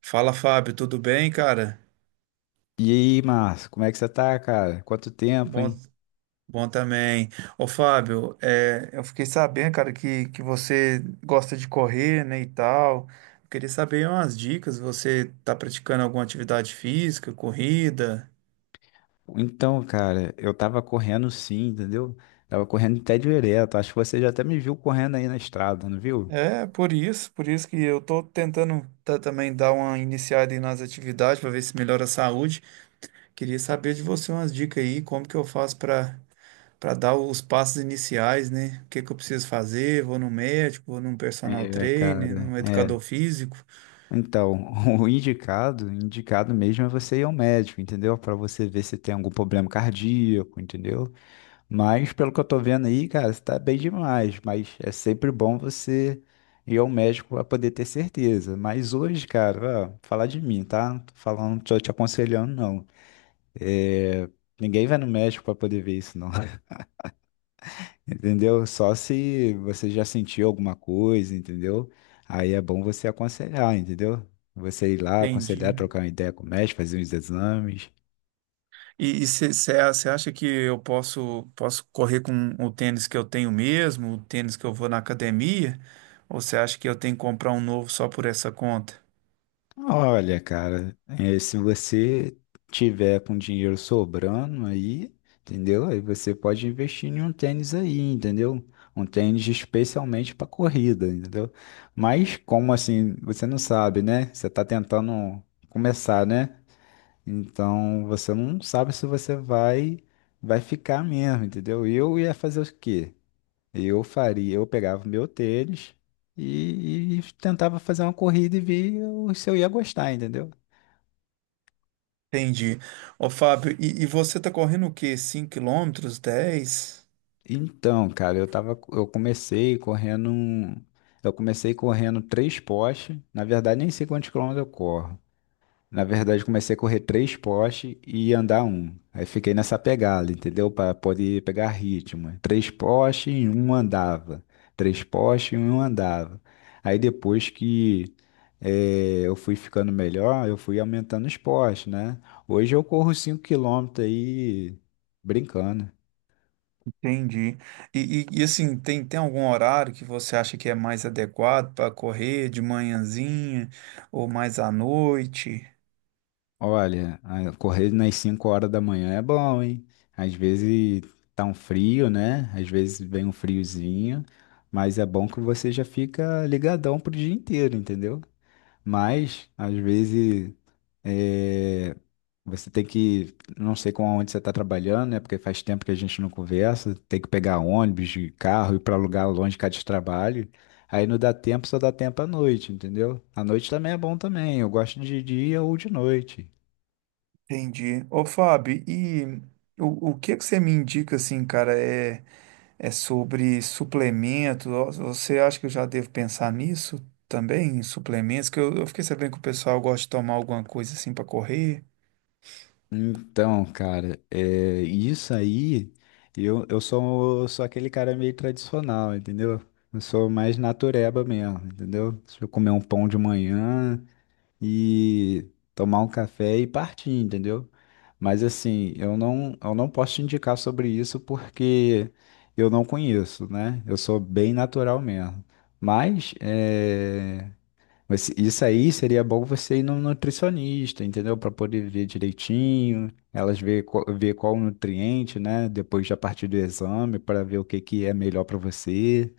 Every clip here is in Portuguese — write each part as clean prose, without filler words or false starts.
Fala, Fábio, tudo bem, cara? E aí, Márcio, como é que você tá, cara? Quanto tempo, Bom, hein? bom também. Ô, Fábio, eu fiquei sabendo, cara, que você gosta de correr, né, e tal. Eu queria saber umas dicas. Você tá praticando alguma atividade física, corrida? Então, cara, eu tava correndo sim, entendeu? Tava correndo até direto. Acho que você já até me viu correndo aí na estrada, não viu? É, por isso que eu tô tentando também dar uma iniciada aí nas atividades para ver se melhora a saúde. Queria saber de você umas dicas aí, como que eu faço para dar os passos iniciais, né? O que que eu preciso fazer? Vou no médico, vou num personal É, trainer, cara, num é. educador físico. Então, o indicado, indicado mesmo é você ir ao médico, entendeu? Pra você ver se tem algum problema cardíaco, entendeu? Mas pelo que eu tô vendo aí, cara, você tá bem demais. Mas é sempre bom você ir ao médico pra poder ter certeza. Mas hoje, cara, ó, falar de mim, tá? Não tô falando, tô te aconselhando, não. É, ninguém vai no médico pra poder ver isso, não. Entendeu? Só se você já sentiu alguma coisa, entendeu? Aí é bom você aconselhar, entendeu? Você ir lá, aconselhar, Entendi. trocar uma ideia com o médico, fazer uns exames. E você acha que eu posso correr com o tênis que eu tenho mesmo, o tênis que eu vou na academia? Ou você acha que eu tenho que comprar um novo só por essa conta? Olha, cara, se você tiver com dinheiro sobrando aí, entendeu? Aí você pode investir em um tênis aí, entendeu? Um tênis especialmente para corrida, entendeu? Mas como assim, você não sabe, né? Você tá tentando começar, né? Então você não sabe se você vai ficar mesmo, entendeu? Eu ia fazer o quê? Eu faria, eu pegava meu tênis e tentava fazer uma corrida e ver se eu ia gostar, entendeu? Entendi. Ô, Fábio, e você tá correndo o quê? 5 quilômetros, 10? Então, cara, eu tava, eu comecei correndo três postes. Na verdade, nem sei quantos quilômetros eu corro. Na verdade, comecei a correr três postes e andar um. Aí fiquei nessa pegada, entendeu? Para poder pegar ritmo. Três postes e um andava. Três postes e um andava. Aí depois que eu fui ficando melhor, eu fui aumentando os postes, né? Hoje eu corro 5 km aí brincando. Entendi. Assim, tem algum horário que você acha que é mais adequado para correr de manhãzinha ou mais à noite? Olha, correr nas 5 horas da manhã é bom, hein? Às vezes tá um frio, né? Às vezes vem um friozinho, mas é bom que você já fica ligadão pro dia inteiro, entendeu? Mas, às vezes, é, você tem que, não sei com onde você tá trabalhando, né? Porque faz tempo que a gente não conversa, tem que pegar ônibus, de carro, ir pra lugar longe cá de trabalho. Aí não dá tempo, só dá tempo à noite, entendeu? À noite também é bom também. Eu gosto de dia ou de noite. Entendi. Ô, Fábio, o que que você me indica assim, cara, é sobre suplemento? Ó, você acha que eu já devo pensar nisso também, em suplementos? Que eu fiquei sabendo que o pessoal gosta de tomar alguma coisa assim para correr. Então, cara, isso aí, eu sou aquele cara meio tradicional, entendeu? Eu sou mais natureba mesmo, entendeu? Se eu comer um pão de manhã e tomar um café e partir, entendeu? Mas assim, eu não posso te indicar sobre isso porque eu não conheço, né? Eu sou bem natural mesmo. Mas é, mas isso aí seria bom você ir no nutricionista, entendeu? Para poder ver direitinho, elas ver qual o nutriente, né? Depois já partir do exame para ver o que que é melhor para você,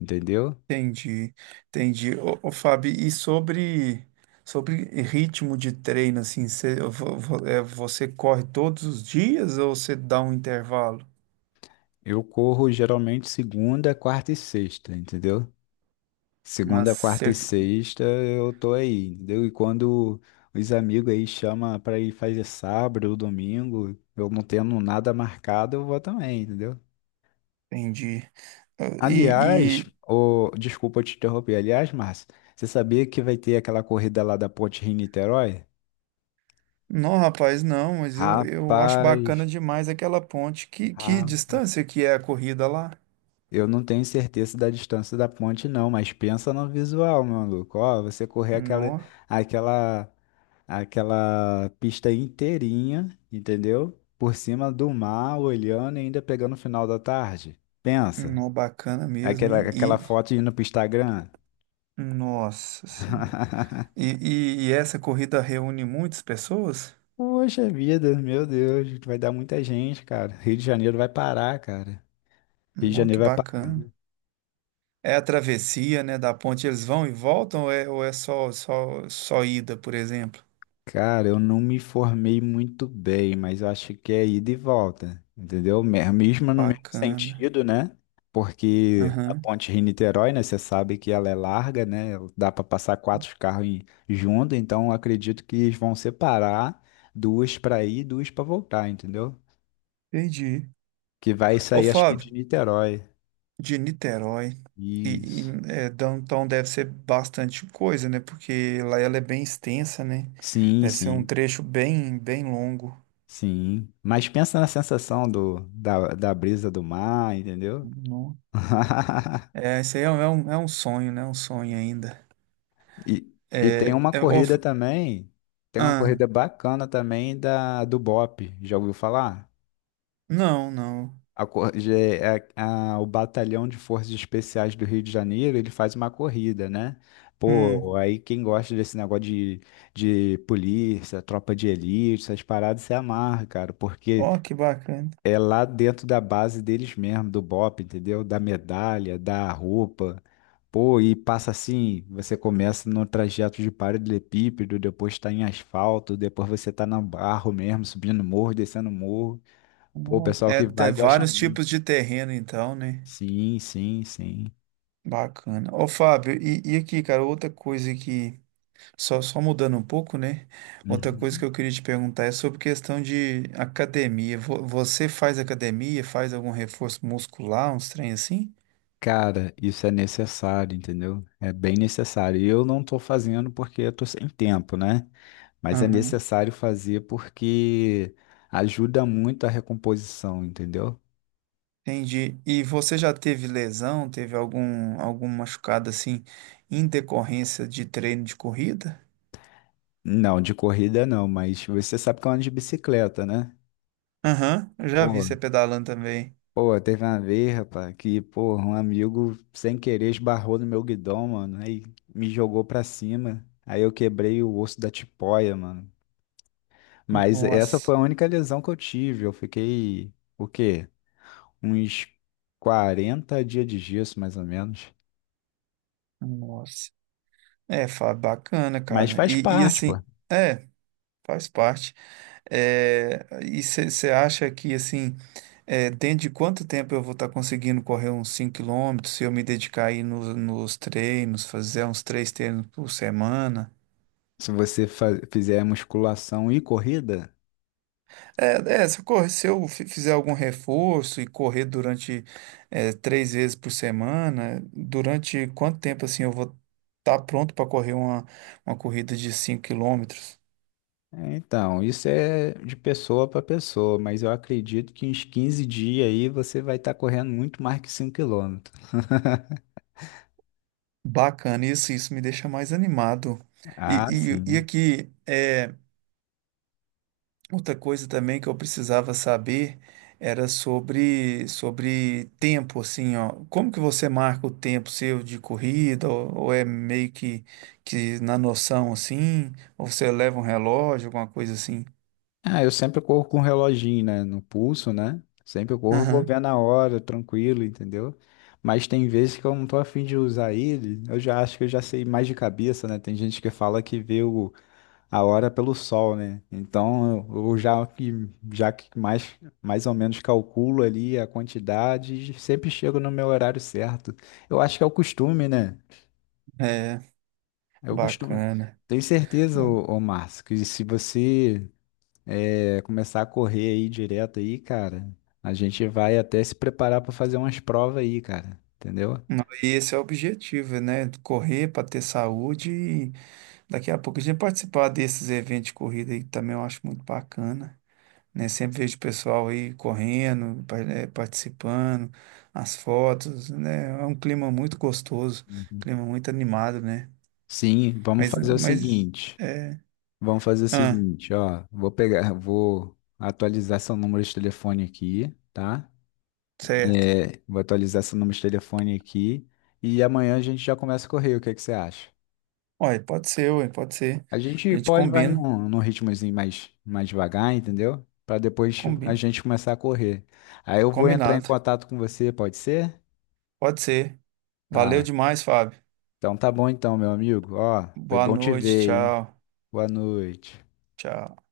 entendeu? Entendi, entendi. Ô, Fábio, sobre ritmo de treino, assim, você corre todos os dias ou você dá um intervalo? Eu corro geralmente segunda, quarta e sexta, entendeu? Mas, Segunda, quarta e cê- sexta eu tô aí, entendeu? E quando os amigos aí chamam para ir fazer sábado ou domingo, eu não tendo nada marcado, eu vou também, entendeu? entendi. Ah, E, Aliás, e- desculpa te interromper. Aliás, Márcio, você sabia que vai ter aquela corrida lá da Ponte Rio-Niterói? não, rapaz, não, mas eu acho bacana Rapaz, demais aquela ponte. Que ah, distância que é a corrida lá? eu não tenho certeza da distância da ponte, não, mas pensa no visual, meu maluco. Ó, você correr Nó, aquela, aquela pista inteirinha, entendeu? Por cima do mar, olhando e ainda pegando o final da tarde. Pensa, nó, bacana mesmo, aquela, hein? aquela foto indo pro Instagram. Nossa senhora. E, e essa corrida reúne muitas pessoas? Poxa vida, meu Deus, vai dar muita gente, cara. Rio de Janeiro vai parar, cara. Rio de Nó, Janeiro que vai parar. bacana. É a travessia, né, da ponte, eles vão e voltam ou é só ida, por exemplo? Cara, eu não me formei muito bem, mas eu acho que é ida e volta, entendeu? Mesmo no mesmo Bacana. sentido, né? Porque a Aham, ponte Rio-Niterói, né? Você sabe que ela é larga, né? Dá para passar quatro carros junto, então eu acredito que eles vão separar duas para ir e duas para voltar, entendeu? entendi. Que vai Ô, sair, acho que Fábio, de Niterói. de Niterói, e Isso. Downtown deve ser bastante coisa, né, porque lá ela é bem extensa, né, Sim, deve ser um sim. trecho bem longo. Sim, mas pensa na sensação da brisa do mar, entendeu? Não. É, isso aí é um sonho, né, um sonho ainda. E, e tem uma Ô, corrida também, tem uma ah, corrida bacana também da, do BOP, já ouviu falar? não, não. A, cor- je- é- é, a- o Batalhão de Forças Especiais do Rio de Janeiro, ele faz uma corrida, né? Pô, Hum, aí quem gosta desse negócio de polícia, tropa de elite, essas paradas se amarra, cara, porque ó, que bacana. é lá dentro da base deles mesmo, do BOPE, entendeu? Da medalha, da roupa. Pô, e passa assim, você começa no trajeto de paralelepípedo, depois tá em asfalto, depois você tá na barro mesmo, subindo morro, descendo morro. Pô, o pessoal É, que vai tem gosta vários muito. tipos de terreno, então, né? Sim, sim, sim. Bacana. Ô, Fábio, e aqui, cara, outra coisa que, só mudando um pouco, né? Outra coisa que Uhum. eu queria te perguntar é sobre questão de academia. Você faz academia, faz algum reforço muscular, uns trem assim? Cara, isso é necessário, entendeu? É bem necessário. E eu não tô fazendo porque eu tô sem tempo, né? Mas é Aham. necessário fazer porque ajuda muito a recomposição, entendeu? Entendi. E você já teve lesão, teve algum machucado assim, em decorrência de treino de corrida? Não, de corrida não, mas você sabe que eu ando de bicicleta, né? Aham, eu já vi Pô, você pedalando também. Teve uma vez, rapaz, que, pô, um amigo sem querer esbarrou no meu guidão, mano, aí me jogou pra cima, aí eu quebrei o osso da tipoia, mano. Mas essa foi Nossa, a única lesão que eu tive, eu fiquei, o quê? Uns 40 dias de gesso, mais ou menos. nossa. Bacana, Mas cara. faz parte, pô. É, faz parte. É, e você acha que, assim, dentro de quanto tempo eu vou estar conseguindo correr uns 5 quilômetros se eu me dedicar aí nos treinos, fazer uns 3 treinos por semana? Se você fizer musculação e corrida, Se eu fizer algum reforço e correr durante, 3 vezes por semana, durante quanto tempo, assim, eu vou estar pronto para correr uma corrida de 5 quilômetros? Então, isso é de pessoa para pessoa, mas eu acredito que uns 15 dias aí você vai estar correndo muito mais que 5 km. Bacana, isso me deixa mais animado. E, Ah, e sim. aqui, outra coisa também que eu precisava saber era sobre tempo, assim, ó. Como que você marca o tempo seu de corrida, ou é meio que na noção, assim, ou você leva um relógio, alguma coisa assim? Ah, eu sempre corro com um reloginho, né, no pulso, né? Sempre eu corro, vou Aham, ver na hora, tranquilo, entendeu? Mas tem vezes que eu não tô afim de usar ele, eu já acho que eu já sei mais de cabeça, né? Tem gente que fala que vê o a hora é pelo sol, né? Então, eu já que mais ou menos calculo ali a quantidade, e sempre chego no meu horário certo. Eu acho que é o costume, né? é, É o costume. bacana. Tenho certeza, Ba- ô Márcio, que se você começar a correr aí direto aí, cara, a gente vai até se preparar para fazer umas provas aí, cara, entendeu? Não, e esse é o objetivo, né? Correr para ter saúde. Daqui a pouco a gente participar desses eventos de corrida aí que também eu acho muito bacana, né? Sempre vejo o pessoal aí correndo, participando, as fotos, né? É um clima muito gostoso, Uhum. clima muito animado, né? Sim, vamos Mas, fazer o mas, seguinte. é... Vamos fazer o Ah, seguinte, ó. Vou pegar, vou atualizar seu número de telefone aqui, tá? certo. É, vou atualizar seu número de telefone aqui e amanhã a gente já começa a correr. O que é que você acha? Olha, pode ser, ué, pode ser. A A gente gente pode vai num ritmozinho mais devagar, entendeu? Pra depois a combina, gente começar a correr. Aí eu vou entrar em combinado. contato com você, pode ser? Pode ser. Valeu Ah, demais, Fábio. então tá bom então, meu amigo. Ó, foi Boa bom te noite, ver, hein? tchau, Boa noite. tchau.